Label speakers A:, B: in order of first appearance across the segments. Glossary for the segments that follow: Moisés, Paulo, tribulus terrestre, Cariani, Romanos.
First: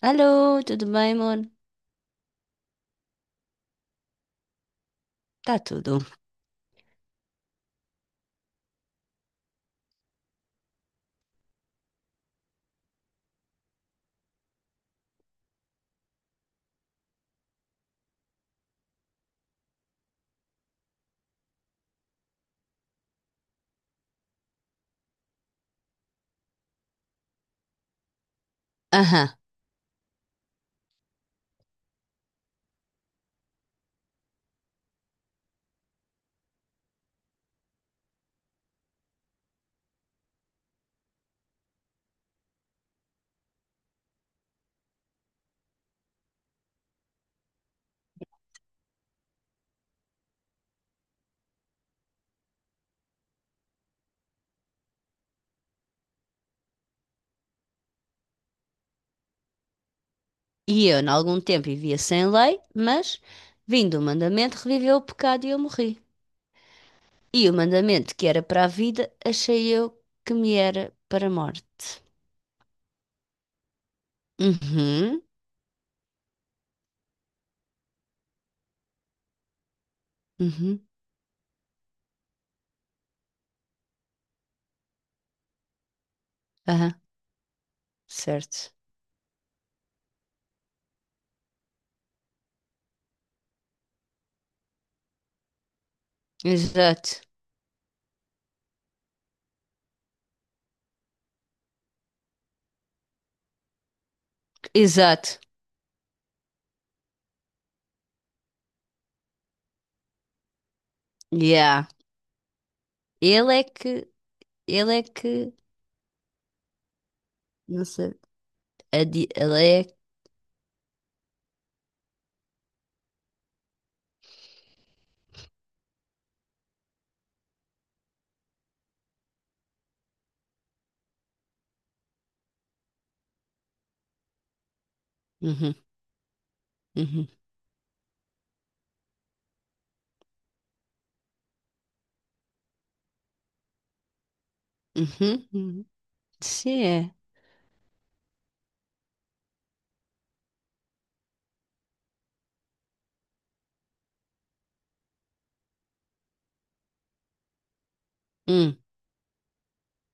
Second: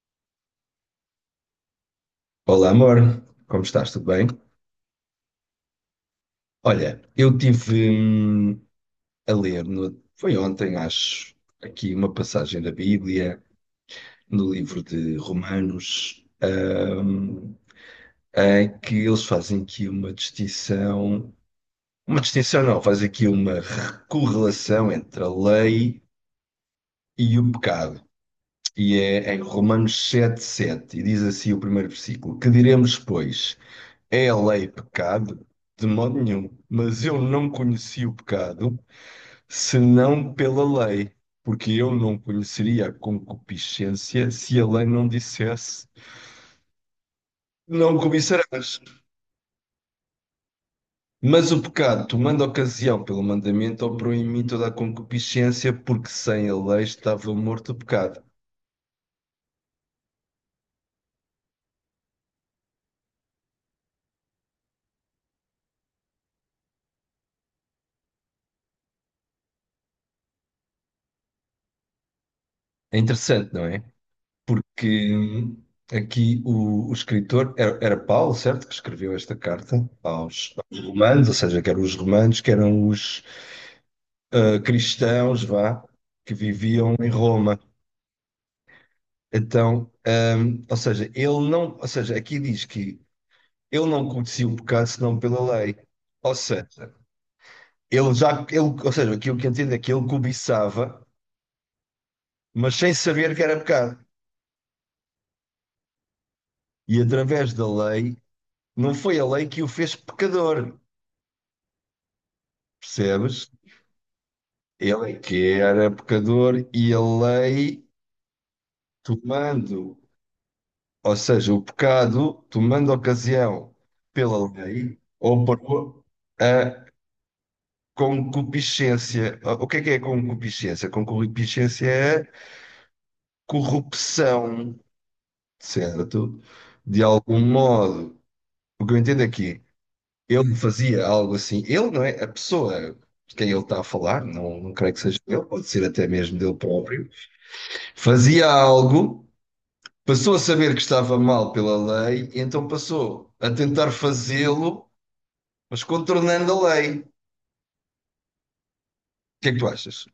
A: Alô, tudo bem, amor?
B: Olá, amor, como estás? Tudo bem?
A: Está tudo.
B: Olha, eu tive a ler, foi ontem, acho, aqui uma passagem da Bíblia, no livro de Romanos, em que eles fazem aqui uma distinção não, fazem aqui uma correlação entre a lei e o pecado. E
A: Aham.
B: é em Romanos 7:7 e diz assim o primeiro versículo: Que diremos, pois? É a lei pecado? De modo nenhum. Mas eu não conheci o pecado senão pela lei, porque eu não conheceria a concupiscência se a lei não dissesse: Não cobiçarás. Mas o pecado, tomando ocasião pelo mandamento, operou em mim toda a concupiscência, porque sem a lei estava morto o pecado.
A: E eu, em algum tempo, vivia sem lei, mas, vindo o mandamento, reviveu o pecado e eu morri. E o mandamento que era para a vida, achei eu que me era para a morte.
B: É interessante, não é? Porque
A: Uhum,
B: aqui o escritor era Paulo, certo? Que escreveu esta carta aos,
A: uhum,
B: aos romanos, ou seja, que eram os romanos, que eram os ah, cristãos, vá, que viviam
A: aham,
B: em Roma.
A: certo.
B: Então, ou seja, ele não, ou seja, aqui diz que ele não conhecia o pecado senão pela lei. Ou seja,
A: Exato,
B: ou seja, aquilo que entendo é que ele cobiçava, mas sem saber que era pecado.
A: exato.
B: E através da lei, não foi a lei que o fez pecador,
A: Yeah.
B: percebes?
A: Ele é que, ele é
B: Ele é que
A: que,
B: era pecador e a lei,
A: não sei, ele é,
B: tomando, ou seja, o pecado, tomando ocasião pela lei ou por a concupiscência. O que é concupiscência? Concupiscência é corrupção,
A: uhum,
B: certo? De
A: uhum,
B: algum modo. O que eu entendo aqui, ele fazia algo assim. Ele não é a pessoa de quem ele está a falar, não, não creio que seja ele,
A: uhum,
B: pode ser
A: uhum.
B: até mesmo dele próprio.
A: Sim,
B: Fazia algo. Passou a saber que estava mal pela lei, e então passou a tentar fazê-lo, mas contornando a lei. O
A: é.
B: que é que tu achas?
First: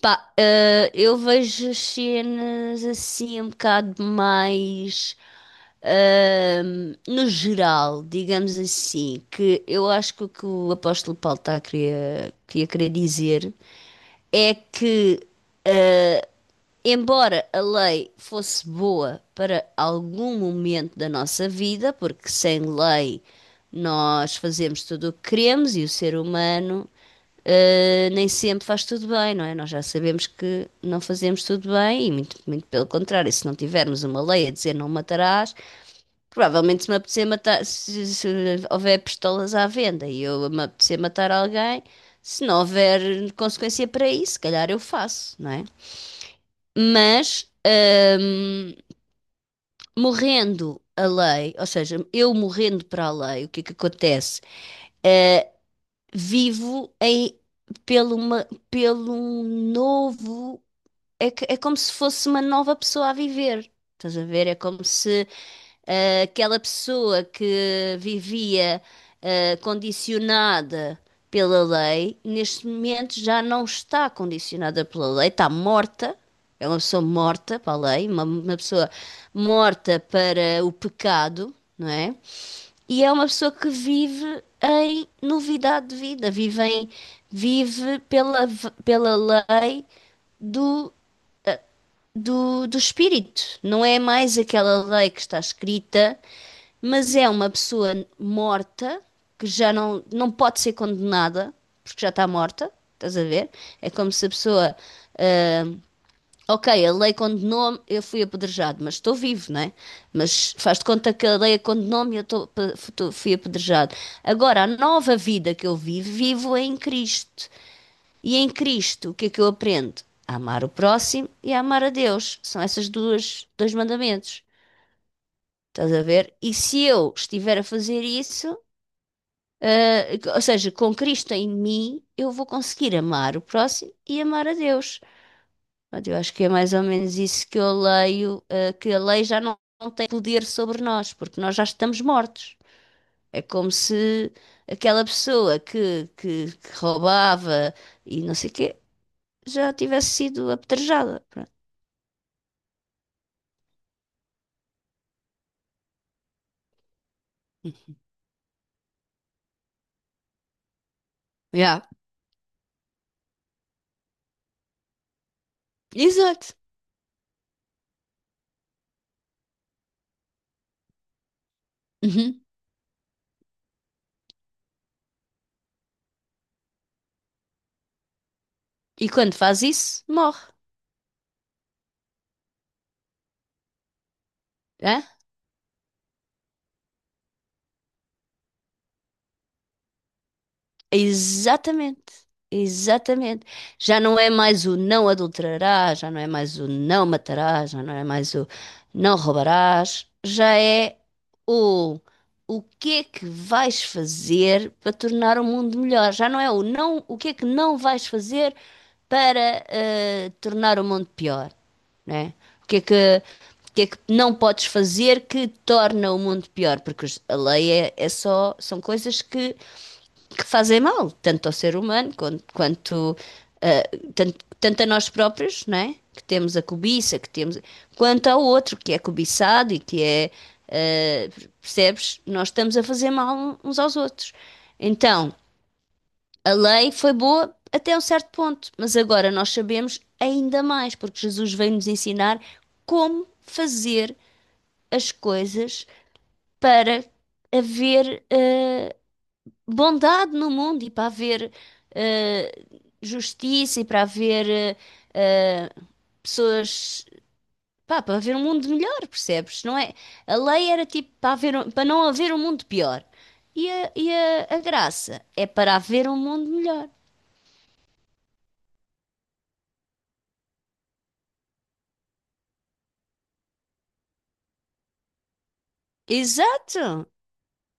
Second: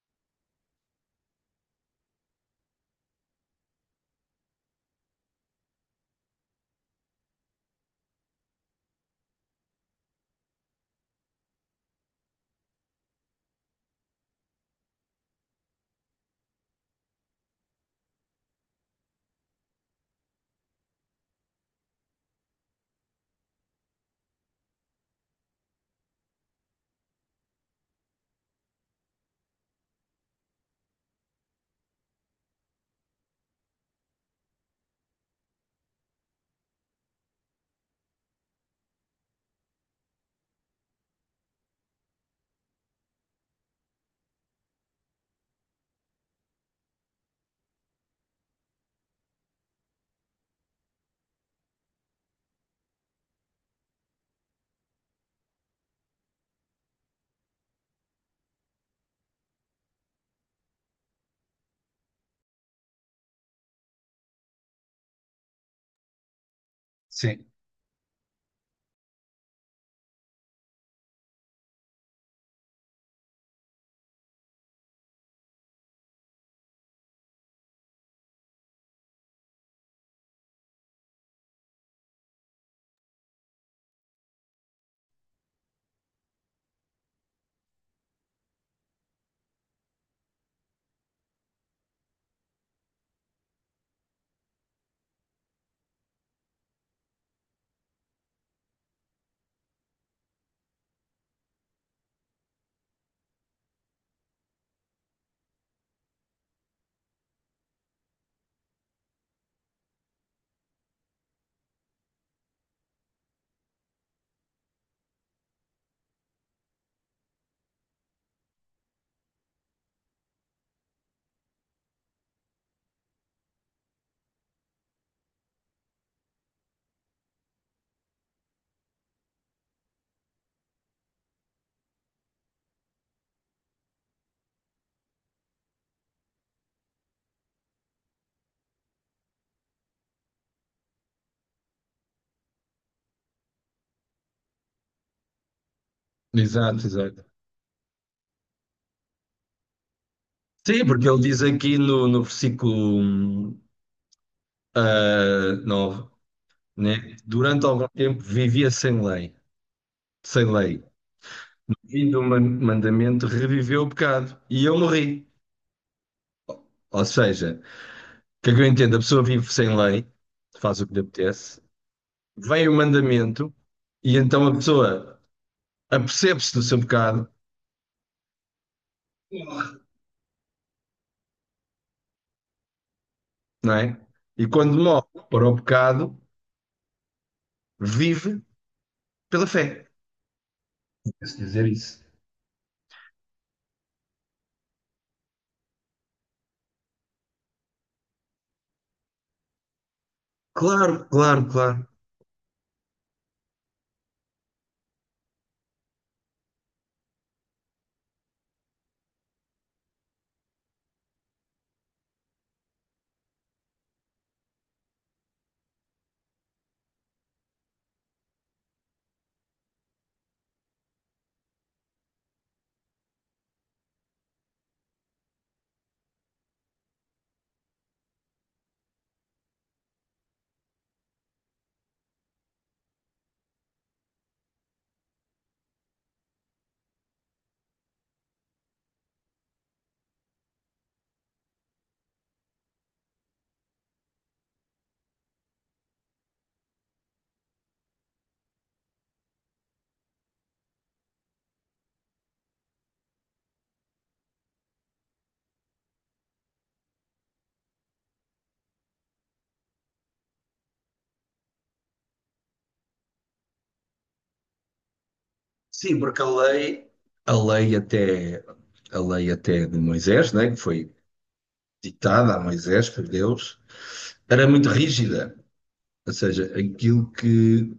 A: Pá, eu vejo as cenas assim um bocado mais no geral, digamos assim, que eu acho que o apóstolo Paulo está a querer, que ia querer dizer é que, eh, embora a lei fosse boa para algum momento da nossa vida, porque sem lei nós fazemos tudo o que queremos e o ser humano nem sempre faz tudo bem, não é? Nós já sabemos que não fazemos tudo bem e muito, muito pelo contrário, se não tivermos uma lei a dizer não matarás, provavelmente se me apetecer matar, se houver pistolas à venda e eu me apetecer matar alguém, se não houver consequência para isso, se calhar eu faço, não é? Mas hum, morrendo a lei, ou seja, eu morrendo para a lei, o que é que acontece? Vivo pelo um novo é como se fosse uma nova pessoa a viver. Estás a ver? É como se aquela pessoa
B: Sim,
A: que vivia condicionada pela lei, neste momento já não está condicionada pela lei, está morta. É uma pessoa morta para a lei, uma pessoa morta para o pecado, não é? E é uma pessoa que vive em novidade de vida, vive, pela lei do do espírito. Não é mais aquela lei que está escrita, mas é uma pessoa morta que já não, não pode ser condenada porque já está morta. Estás a ver? É como se a pessoa. ah, ok, a lei condenou-me, eu fui apedrejado, mas estou vivo, não é? Mas faz de conta que a lei condenou-me e eu fui apedrejado. Agora, a nova vida que eu vivo, vivo em Cristo. E em Cristo, o que é que eu aprendo? A amar o próximo e a amar a Deus. São esses dois mandamentos. Estás a ver? E se eu estiver a fazer isso, ou seja, com Cristo em mim, eu vou conseguir amar o próximo e amar a Deus. Eu acho que é mais ou menos isso que eu leio, que a lei já não, não tem poder sobre nós, porque nós já estamos mortos. É como se aquela pessoa que
B: exato, exato.
A: roubava e não sei o quê já tivesse sido
B: Sim, porque ele
A: apedrejada.
B: diz
A: Pronto.
B: aqui no versículo ah, 9, né? Durante algum tempo vivia sem lei, sem lei.
A: Yeah.
B: Vindo mandamento reviveu o pecado e eu morri.
A: Exato.
B: Ou seja, o que é que eu entendo? A pessoa vive sem lei, faz o que lhe apetece,
A: Uhum.
B: vem o mandamento e então a pessoa apercebe-se do seu pecado,
A: E quando faz isso, morre.
B: não é? E quando
A: Hã?
B: morre para o pecado, vive pela fé. Se dizer isso.
A: Exatamente. Exatamente. Já não é mais o não adulterarás, já não é mais o não matarás, já não é mais o não roubarás, já é
B: Claro, claro, claro.
A: o o que é que vais fazer para tornar o mundo melhor. Já não é o não, o que é que não vais fazer para tornar o mundo pior, né? O que é que o que é que não podes fazer que torna o mundo pior? Porque a lei é só, são coisas que fazem mal, tanto ao ser humano quanto, quanto, tanto, tanto a nós próprios, não é? Que temos a cobiça, que temos, quanto ao outro que é cobiçado e que é, percebes? Nós estamos a fazer mal uns aos outros. Então, a lei foi boa até um certo ponto, mas agora nós sabemos ainda mais, porque Jesus veio nos ensinar como fazer as coisas para haver bondade no mundo e para haver eh, justiça e para haver eh, pessoas, pá, para haver um mundo melhor, percebes? Não é? A lei era tipo para haver, para não haver um mundo pior. E a graça é para
B: Sim,
A: haver um
B: porque
A: mundo melhor.
B: a lei até, a lei até de Moisés, né, que foi ditada a Moisés por Deus, era muito rígida. Ou seja,
A: Exato!
B: aquilo que.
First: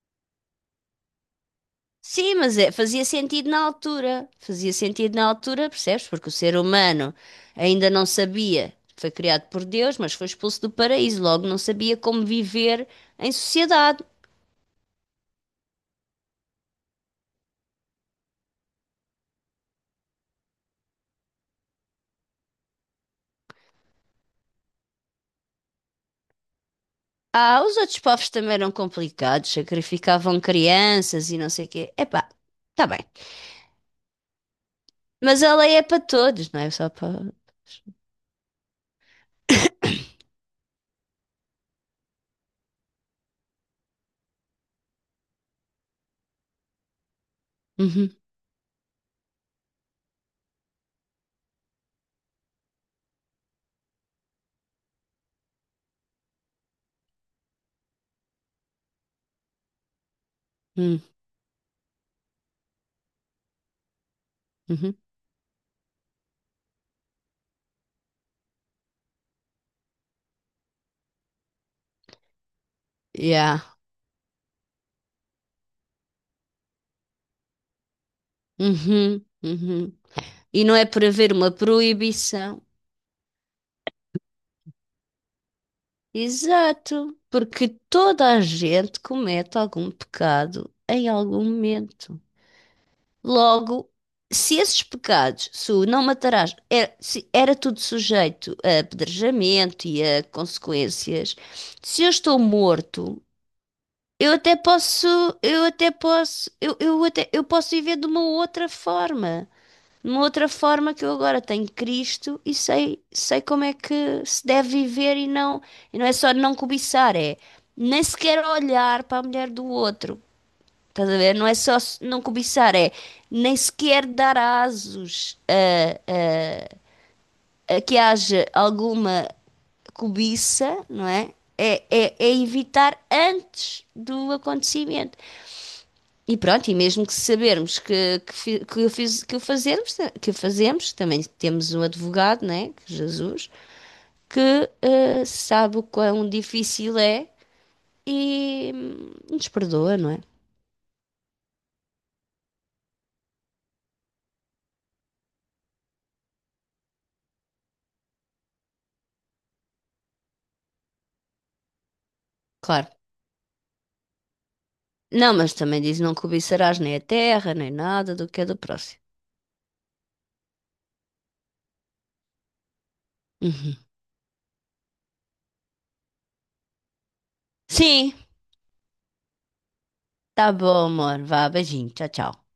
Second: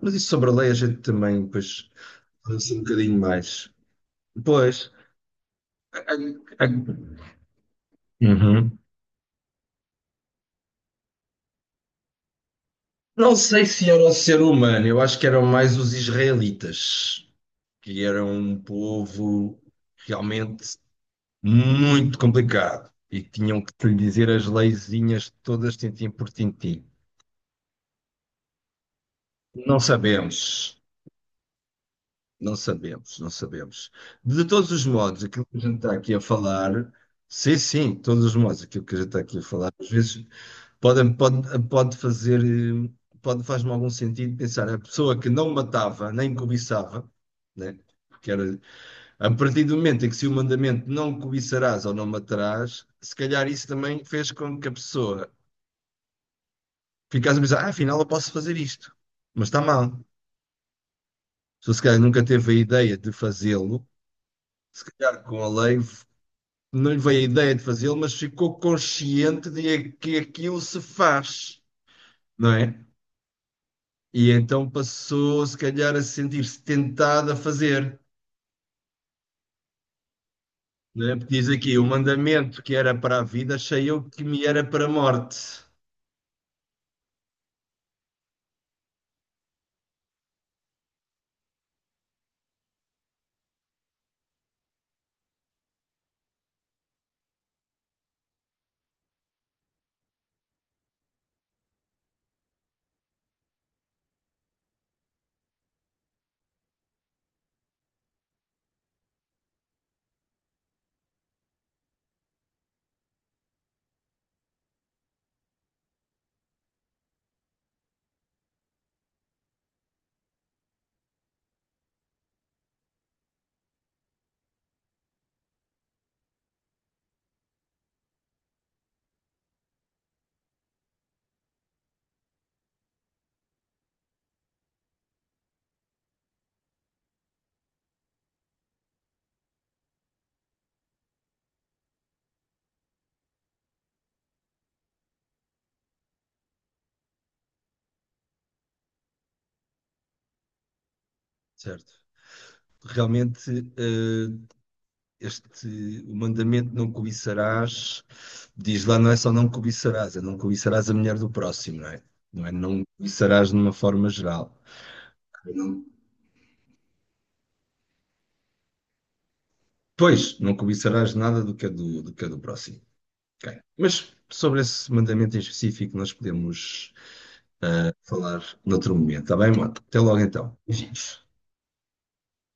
B: Mas isso sobre a lei a gente também, pois,
A: Sim, mas é,
B: lança um
A: fazia
B: bocadinho
A: sentido na
B: mais.
A: altura. Fazia
B: Pois.
A: sentido na altura, percebes?
B: a-
A: Porque o ser
B: a-
A: humano
B: a-
A: ainda não sabia.
B: Uhum.
A: Foi criado por Deus, mas foi expulso do paraíso. Logo, não sabia como viver em
B: Não sei se era
A: sociedade.
B: o ser humano, eu acho que eram mais os israelitas, que eram um povo realmente muito complicado e que tinham que lhe dizer as leizinhas todas tintim por tintim.
A: Ah, os outros povos também eram complicados.
B: Não
A: Sacrificavam
B: sabemos,
A: crianças e não sei o quê. Epá,
B: não
A: tá bem.
B: sabemos, não sabemos. De todos os modos,
A: Mas
B: aquilo
A: a
B: que a
A: lei
B: gente
A: é
B: está
A: para
B: aqui a
A: todos, não é só
B: falar,
A: para...
B: sim, sim, de todos os modos, aquilo que a gente está aqui a falar, às vezes. Pode, pode, pode fazer, pode, faz-me algum sentido pensar, a pessoa que não matava nem cobiçava, né?
A: Uhum,
B: Que era, a partir do momento em que se o mandamento não cobiçarás ou não matarás, se calhar isso também fez com que a pessoa ficasse a pensar, ah, afinal eu posso fazer isto, mas está mal. A
A: uhum,
B: se calhar nunca teve a ideia de fazê-lo, se
A: uhum.
B: calhar com a lei não lhe veio a ideia de fazê-lo, mas ficou consciente de que aquilo se faz, não é?
A: Yeah.
B: E então passou, se calhar, a sentir-se tentado a fazer,
A: Uhum, uhum. E não é por
B: né? Porque
A: haver
B: diz
A: uma
B: aqui, o mandamento
A: proibição.
B: que era para a vida, achei eu que me era para a morte,
A: Exato, porque toda a gente comete algum pecado em algum momento. Logo, se esses pecados, se o não matarás, era, se era tudo sujeito a apedrejamento e a consequências, se eu estou morto, eu até posso, eu até posso, eu até, eu posso viver de uma outra forma. De uma outra forma que eu agora tenho Cristo e sei como é que se deve viver e não é só não cobiçar, é nem sequer olhar para a mulher do outro. Estás a ver? Não é só não cobiçar, é nem sequer dar asos a, a que haja alguma cobiça, não é? É evitar antes do acontecimento. E pronto, e mesmo que sabermos que o fazemos, também temos um advogado, né, que é Jesus, que sabe o quão difícil é e nos perdoa, não é?
B: certo? Realmente, eh, este, o mandamento não cobiçarás, diz lá, não é só não cobiçarás, é não cobiçarás a mulher do próximo, não é? Não é não
A: Claro.
B: cobiçarás de uma forma geral.
A: Não, mas também
B: Não-
A: diz não cobiçarás nem a terra, nem nada do que é do próximo.
B: Pois, não cobiçarás nada do que é do, do que é do próximo. Ok.
A: Uhum.
B: Mas sobre esse mandamento em específico, nós podemos
A: Sim,
B: falar noutro momento, está bem, Mota? Até logo
A: tá
B: então.
A: bom, amor.
B: Beijinhos.
A: Vá, beijinho. Tchau, tchau.